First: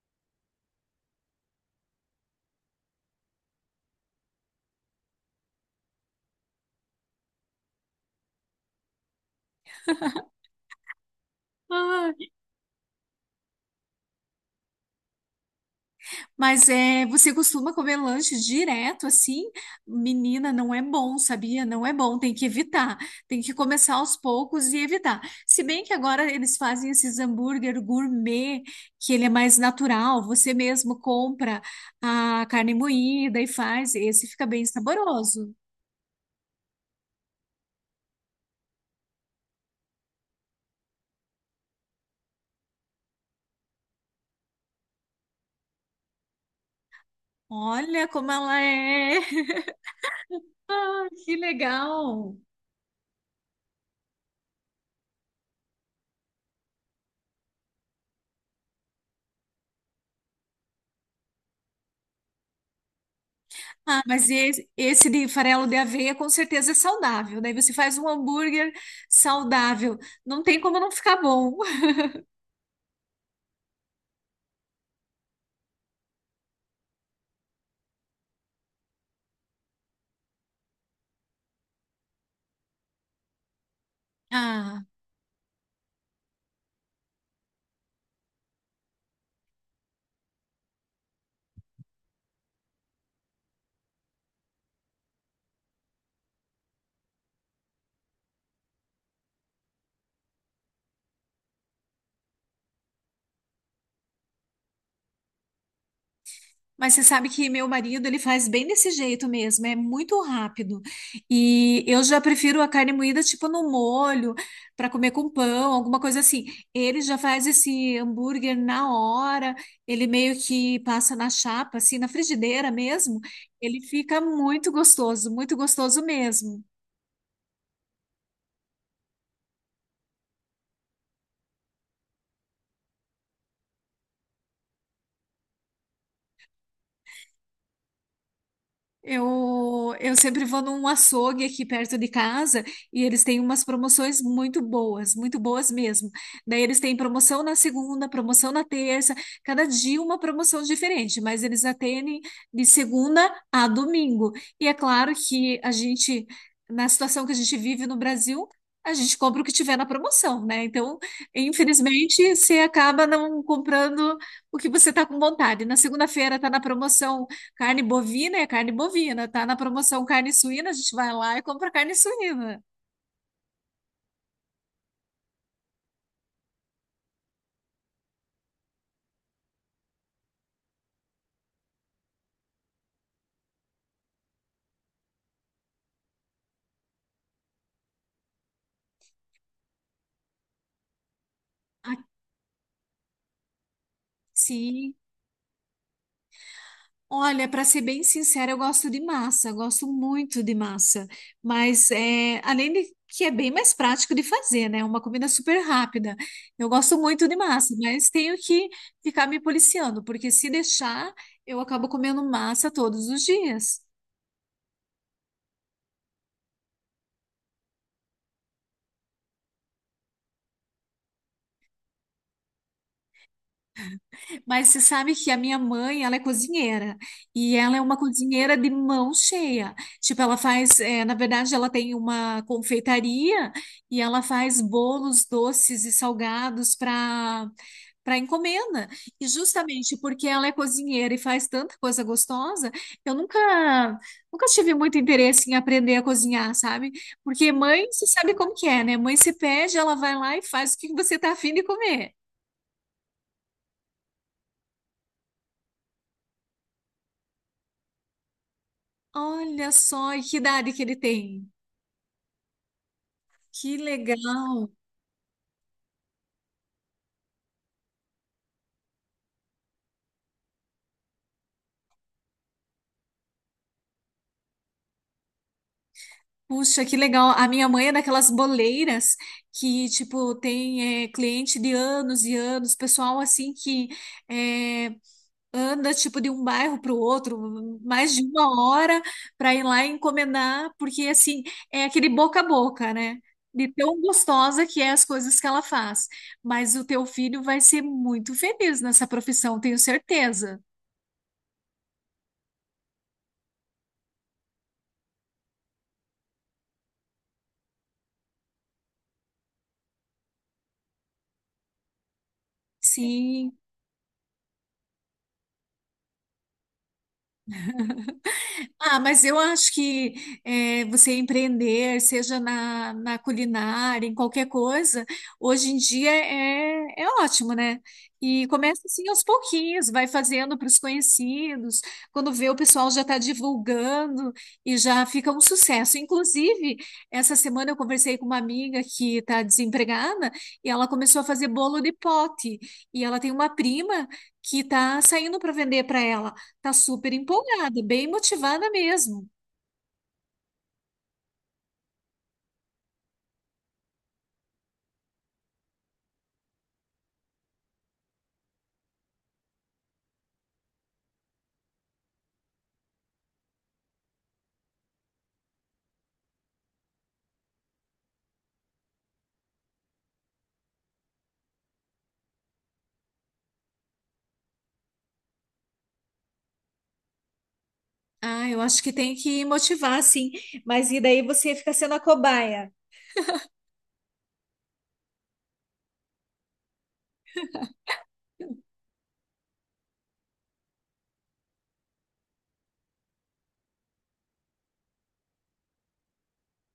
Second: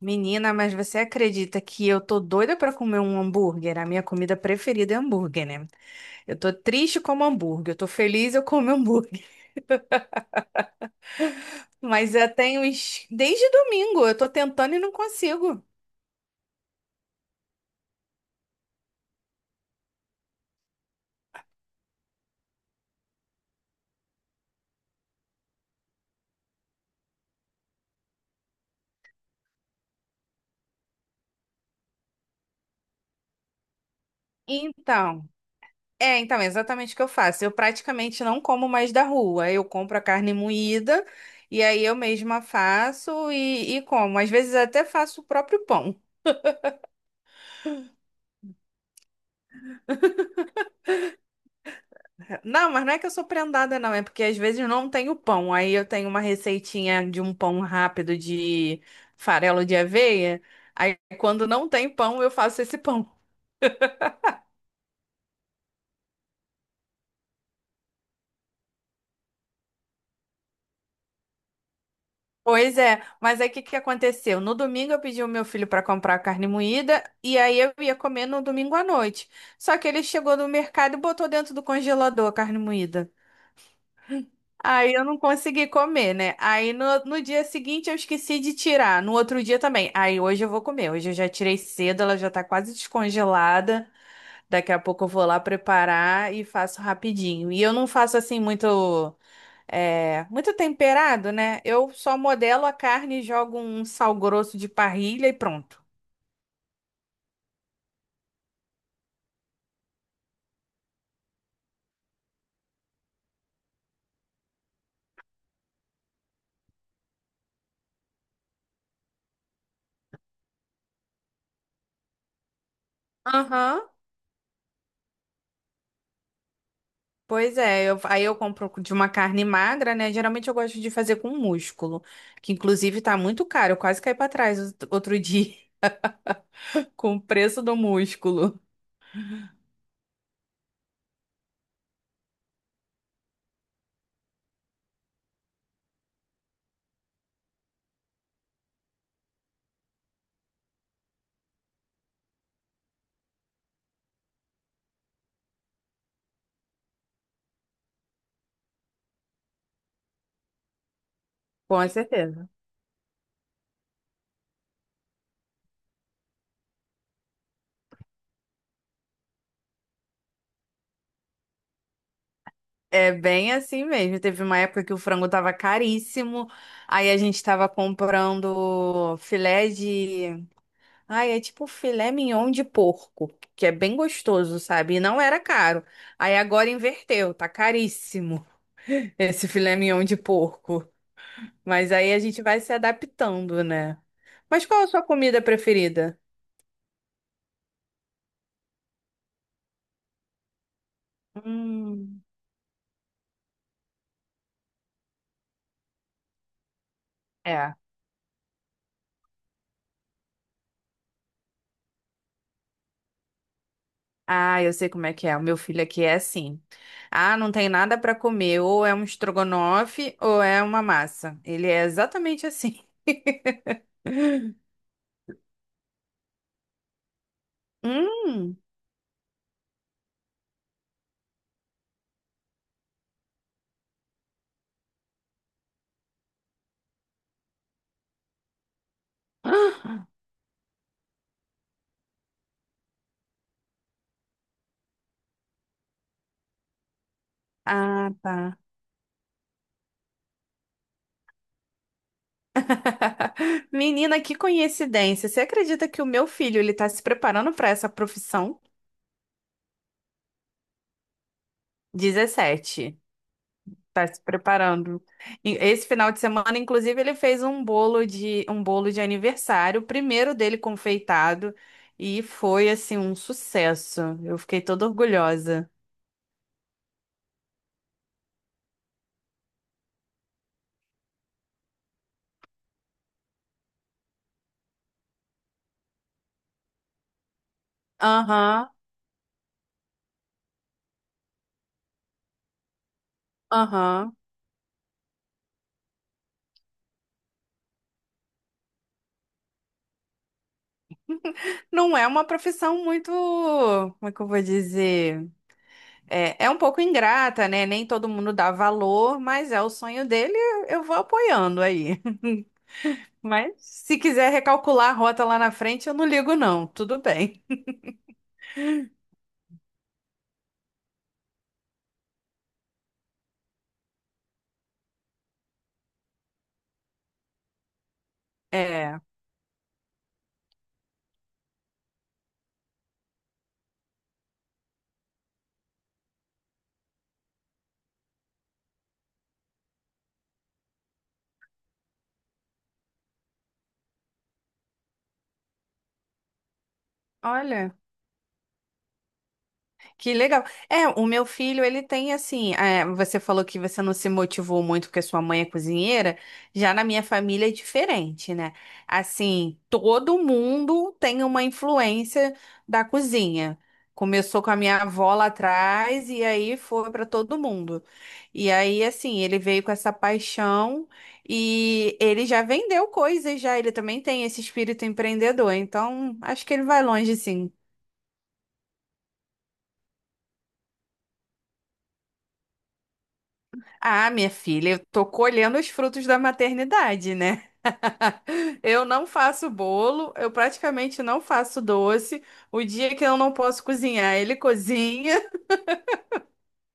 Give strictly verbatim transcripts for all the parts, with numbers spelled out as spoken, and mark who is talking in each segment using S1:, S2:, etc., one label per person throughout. S1: Menina, mas você acredita que eu tô doida pra comer um hambúrguer? A minha comida preferida é hambúrguer, né? Eu tô triste como hambúrguer, eu tô feliz eu como hambúrguer.
S2: Ah,
S1: Mas eu tenho uns- desde domingo, eu tô tentando e não consigo.
S2: mas é, você costuma comer lanche direto assim? Menina, não é bom, sabia? Não é bom, tem que evitar. Tem que começar aos poucos e evitar. Se bem que agora eles fazem esses hambúrguer gourmet, que ele é mais natural, você mesmo compra a carne moída e faz, esse fica bem
S1: Então,
S2: saboroso.
S1: é, então, é exatamente o que eu faço. Eu praticamente não como mais da rua. Eu compro a carne moída e aí eu mesma faço e, e como. Às vezes até faço o próprio pão.
S2: Olha como ela é! Que legal!
S1: Não, mas não é que eu sou prendada, não. É porque às vezes não tenho pão. Aí eu tenho uma receitinha de um pão rápido de farelo de aveia. Aí quando não tem pão, eu faço esse pão.
S2: Ah, mas esse, esse de farelo de aveia com certeza é saudável. Daí você faz um hambúrguer saudável. Não tem como não ficar bom.
S1: Pois é, mas aí o que que aconteceu? No domingo eu pedi o meu filho para comprar carne moída e aí eu ia comer no domingo à noite. Só que ele chegou no mercado e botou dentro do congelador a carne moída.
S2: Ah,
S1: Aí eu não consegui comer, né? Aí no, no dia seguinte eu esqueci de tirar, no outro dia também. Aí hoje eu vou comer. Hoje eu já tirei cedo, ela já tá quase descongelada. Daqui a pouco eu vou lá preparar e faço rapidinho. E eu não faço assim muito, é, muito temperado, né? Eu só modelo a carne, jogo um sal grosso de parrilha e pronto.
S2: mas você sabe que meu marido ele faz bem desse jeito mesmo, é muito rápido. E eu já prefiro a carne moída tipo no molho, para comer com pão, alguma coisa assim. Ele já faz esse hambúrguer na hora, ele meio que passa na chapa, assim, na frigideira mesmo. Ele
S1: Aham.
S2: fica muito gostoso, muito gostoso mesmo.
S1: Pois é, eu- aí eu compro de uma carne magra, né? Geralmente eu gosto de fazer com músculo, que inclusive tá muito caro, eu quase caí pra trás out- outro dia com o preço do músculo.
S2: Eu, eu sempre vou num açougue aqui perto de casa e eles têm umas promoções muito boas, muito boas mesmo. Daí eles têm promoção na segunda, promoção na terça, cada dia uma promoção diferente, mas eles atendem de segunda a domingo. E é claro que a gente, na situação que a gente vive no Brasil, a gente compra o que tiver na promoção, né? Então,
S1: Com
S2: infelizmente,
S1: certeza.
S2: você acaba não comprando o que você está com vontade. Na segunda-feira está na promoção. Carne bovina é carne bovina, tá na promoção carne suína, a gente vai lá e compra carne suína.
S1: É bem assim mesmo. Teve uma época que o frango tava caríssimo, aí a gente tava comprando filé de. Ai, é tipo filé mignon de porco, que é bem gostoso, sabe? E não era caro. Aí agora inverteu, tá caríssimo esse filé mignon de porco. Mas aí a gente vai se adaptando, né? Mas qual a
S2: Aqui,
S1: sua comida preferida?
S2: olha, para ser bem sincera, eu gosto de massa, eu gosto muito de massa, mas
S1: Hum,
S2: é, além de que é bem mais prático de fazer, né? É uma comida super rápida. Eu gosto muito de
S1: é.
S2: massa, mas tenho que ficar me policiando, porque se deixar, eu acabo comendo massa todos os dias.
S1: Ah, eu sei como é que é. O meu filho aqui é assim. Ah, não tem nada para comer. Ou é um estrogonofe ou é uma massa. Ele é exatamente assim.
S2: Mas você sabe que a minha mãe, ela é cozinheira. E ela é uma
S1: Hum.
S2: cozinheira de mão cheia. Tipo, ela faz, eh, na verdade, ela tem uma confeitaria e ela faz bolos doces e salgados para para encomenda. E justamente porque ela é cozinheira e faz tanta coisa gostosa, eu nunca nunca tive muito interesse em aprender a cozinhar, sabe? Porque mãe, você
S1: Ah,
S2: sabe como
S1: tá.
S2: que é, né? Mãe se pede, ela vai lá e faz o que você tá afim de comer.
S1: Menina, que coincidência. Você acredita que o meu filho ele tá se preparando para essa profissão?
S2: Olha só, e que idade que ele tem.
S1: Dezessete.
S2: Que
S1: Tá se
S2: legal.
S1: preparando. E esse final de semana, inclusive, ele fez um bolo de um bolo de aniversário, o primeiro dele confeitado, e foi assim um sucesso. Eu fiquei toda orgulhosa.
S2: Puxa, que legal. A minha mãe é daquelas boleiras que, tipo, tem é, cliente de anos e anos, pessoal assim que é, anda, tipo, de um bairro para o outro, mais de uma
S1: Aham,
S2: hora para ir lá encomendar, porque, assim, é aquele boca a boca, né? De tão
S1: aham.
S2: gostosa que é as coisas que ela faz. Mas o teu filho vai ser muito feliz nessa profissão, tenho certeza.
S1: Não é uma profissão muito, como é que eu vou dizer? É, é um pouco ingrata, né? Nem todo mundo dá valor, mas é o sonho dele, eu vou apoiando aí. Mas
S2: Sim.
S1: se quiser recalcular a rota lá na frente, eu não ligo, não. Tudo bem.
S2: Ah, mas eu acho que eh, você empreender, seja na, na culinária, em qualquer coisa, hoje em dia é, é ótimo, né? E começa
S1: É,
S2: assim aos pouquinhos, vai fazendo para os conhecidos, quando vê o pessoal já está divulgando e já fica um sucesso. Inclusive, essa semana eu conversei com uma amiga que está desempregada e ela começou a fazer bolo de pote. E ela tem uma prima que está saindo para vender para ela. Tá super
S1: olha.
S2: empolgada, bem motivada mesmo.
S1: Que legal. É, o meu filho, ele tem assim. É, você falou que você não se motivou muito porque sua mãe é cozinheira. Já na minha família é diferente, né? Assim, todo mundo tem uma influência da cozinha. Começou com a minha avó lá atrás e aí foi para todo mundo. E aí, assim, ele veio com essa paixão e ele já vendeu coisas já. Ele também tem esse espírito empreendedor. Então, acho que ele vai longe, sim.
S2: Ah, eu acho que tem que motivar, sim. Mas e daí você fica sendo a cobaia?
S1: Ah, minha filha, eu tô colhendo os frutos da maternidade, né? Eu não faço bolo, eu praticamente não faço doce. O dia que eu não posso cozinhar, ele cozinha.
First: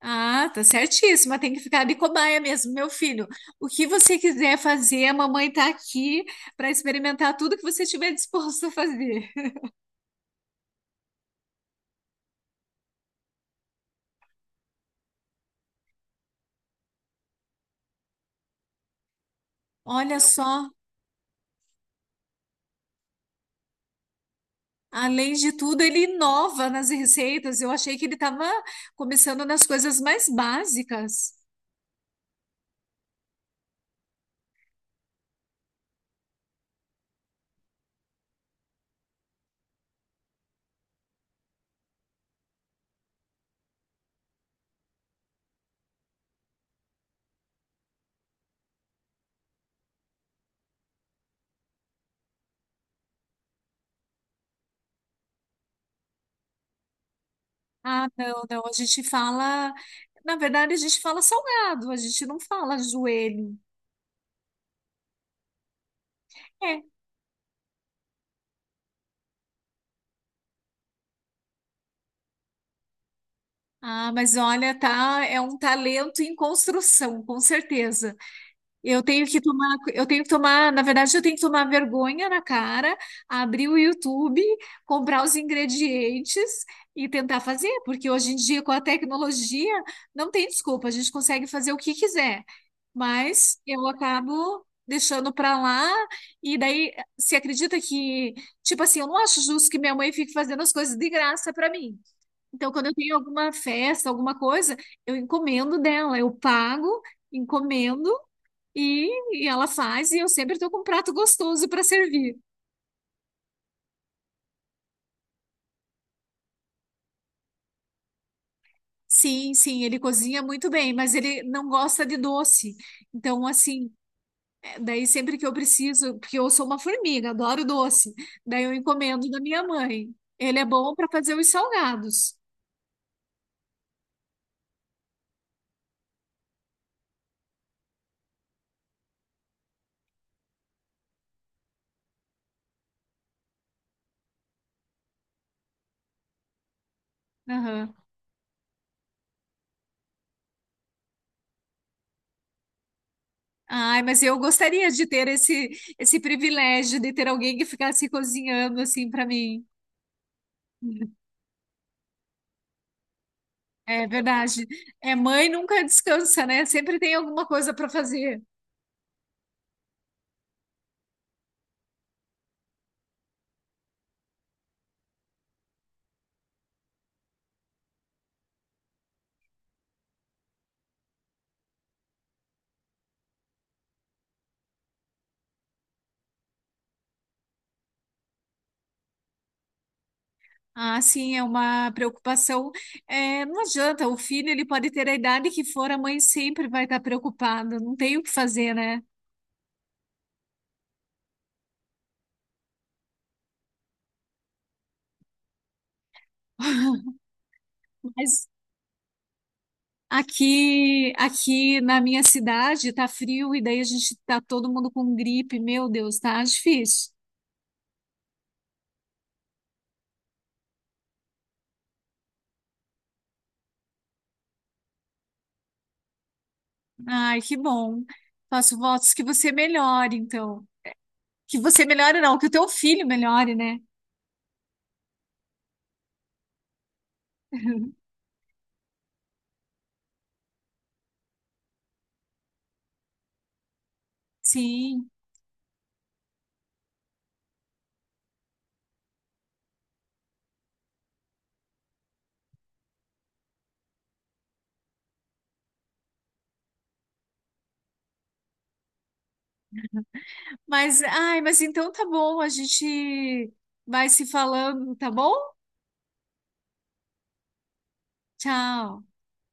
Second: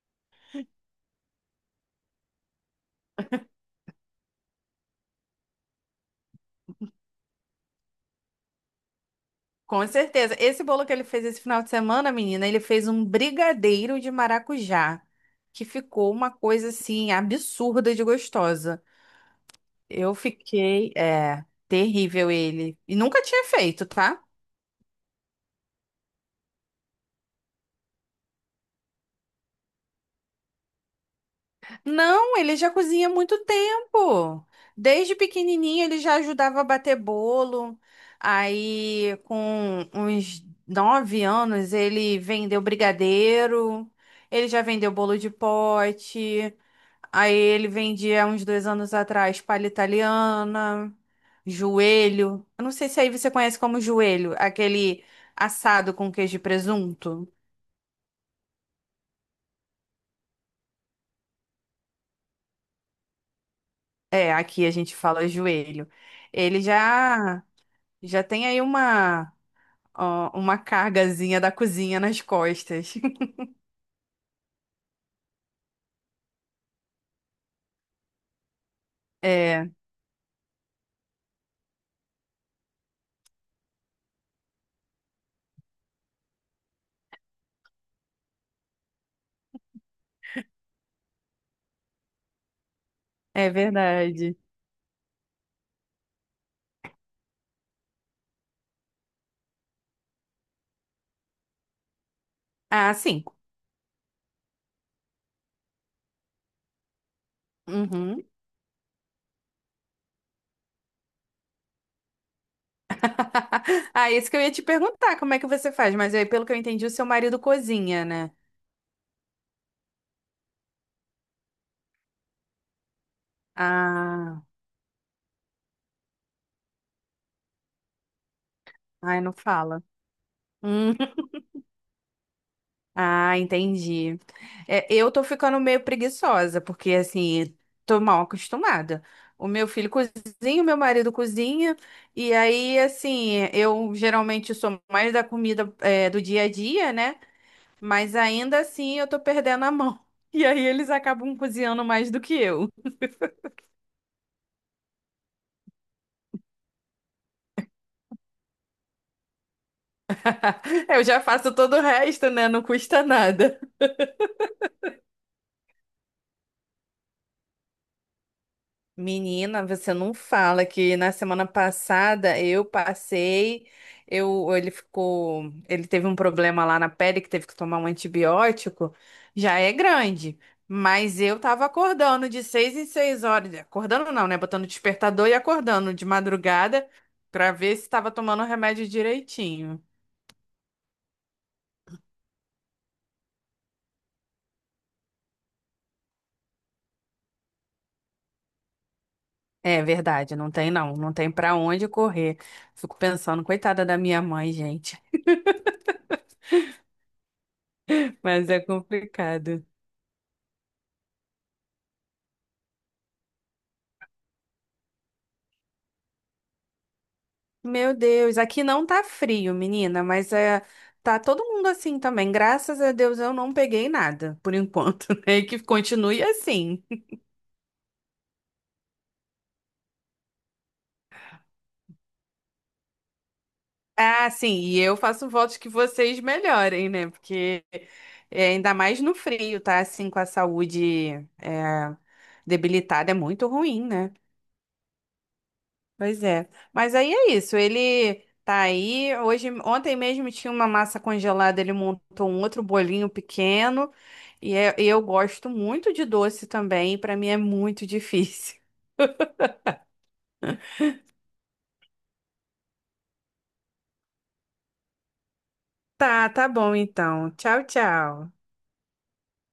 S2: Ah, tá certíssima. Tem que ficar de cobaia mesmo, meu filho. O que você quiser fazer, a mamãe tá aqui para experimentar tudo que você tiver disposto a fazer.
S1: Com certeza. Esse bolo que ele fez esse final de semana, menina, ele fez um brigadeiro de maracujá, que ficou uma coisa assim absurda de gostosa. Eu
S2: Olha só,
S1: fiquei, é, terrível ele. E nunca tinha feito, tá?
S2: além de tudo, ele inova nas receitas. Eu achei que ele estava começando nas coisas mais básicas.
S1: Não, ele já cozinha há muito tempo. Desde pequenininho ele já ajudava a bater bolo. Aí, com uns nove anos, ele vendeu brigadeiro. Ele já vendeu bolo de pote. Aí ele vendia uns dois anos atrás palha italiana, joelho. Eu não sei se aí você conhece como joelho, aquele assado com queijo e presunto.
S2: Ah, não, não, a gente fala, na verdade a gente fala salgado, a gente não fala joelho.
S1: É, aqui a gente fala joelho. Ele
S2: É.
S1: já Já tem aí uma, ó, uma cargazinha da cozinha nas costas.
S2: Ah, mas olha, tá, é um talento em construção, com certeza. Eu tenho que
S1: É,
S2: tomar, eu tenho que tomar, na verdade, eu tenho que tomar vergonha na cara, abrir o YouTube, comprar os ingredientes e tentar fazer, porque hoje em dia, com a tecnologia, não tem desculpa, a gente consegue fazer o que quiser.
S1: é
S2: Mas eu
S1: verdade.
S2: acabo deixando pra lá, e daí se acredita que, tipo assim, eu não acho justo que minha mãe fique fazendo as coisas de graça pra mim. Então, quando
S1: Ah,
S2: eu tenho
S1: sim.
S2: alguma festa, alguma coisa, eu encomendo dela, eu pago, encomendo.
S1: Uhum.
S2: E, e ela faz, e eu sempre estou com um prato gostoso para servir.
S1: Ah, isso que eu ia te perguntar, como é que você faz? Mas aí, pelo que eu entendi, o seu marido cozinha, né?
S2: Sim, sim, ele cozinha muito bem, mas ele não gosta de doce. Então, assim,
S1: Ah,
S2: é, daí sempre que eu preciso, porque eu sou uma formiga, adoro doce, daí eu
S1: ai,
S2: encomendo
S1: não
S2: da minha
S1: fala.
S2: mãe. Ele é bom para fazer os salgados.
S1: Ah, entendi. É, eu tô ficando meio preguiçosa, porque assim, tô mal acostumada. O meu filho cozinha, o meu marido cozinha, e aí, assim, eu geralmente sou mais da comida, é, do dia a dia, né?
S2: Aham.
S1: Mas ainda assim eu tô perdendo a mão. E aí eles acabam cozinhando mais do que eu.
S2: Ai, mas eu gostaria de ter esse, esse privilégio de ter alguém que ficasse cozinhando assim para mim.
S1: Eu já faço todo o resto, né? Não custa nada.
S2: É verdade. É, mãe nunca descansa, né? Sempre tem alguma coisa para fazer.
S1: Menina, você não fala que na semana passada eu passei, eu, ele ficou, ele teve um problema lá na pele que teve que tomar um antibiótico, já é grande, mas eu tava acordando de seis em seis horas, acordando não, né, botando despertador e acordando de madrugada pra ver se tava tomando o remédio direitinho.
S2: Ah, sim, é uma preocupação. É, não adianta, o filho ele pode ter a idade que for, a mãe sempre vai estar preocupada, não tem o que fazer, né?
S1: É verdade, não tem não, não tem pra onde correr. Fico pensando, coitada da minha mãe, gente, mas
S2: Mas
S1: é complicado.
S2: aqui, aqui na minha cidade tá frio e daí a gente tá todo mundo com gripe, meu Deus, tá difícil.
S1: Meu Deus, aqui não tá frio, menina, mas é, tá todo mundo assim também. Graças a Deus eu não peguei nada, por enquanto, né? E que continue assim.
S2: Ai, que bom. Faço votos que você melhore, então. Que você melhore, não, que o teu filho melhore, né?
S1: Ah, sim, e eu faço votos que vocês melhorem, né? Porque é, ainda mais no frio, tá? Assim, com a saúde é, debilitada, é muito ruim, né?
S2: Sim.
S1: Pois é. Mas aí é isso, ele tá aí. Hoje, ontem mesmo tinha uma massa congelada, ele montou um outro bolinho pequeno. E é- eu gosto muito de doce também, para mim é muito difícil.
S2: Mas, ai, mas então tá bom, a gente vai se falando, tá bom?
S1: Tá, tá bom então. Tchau, tchau.
S2: Tchau.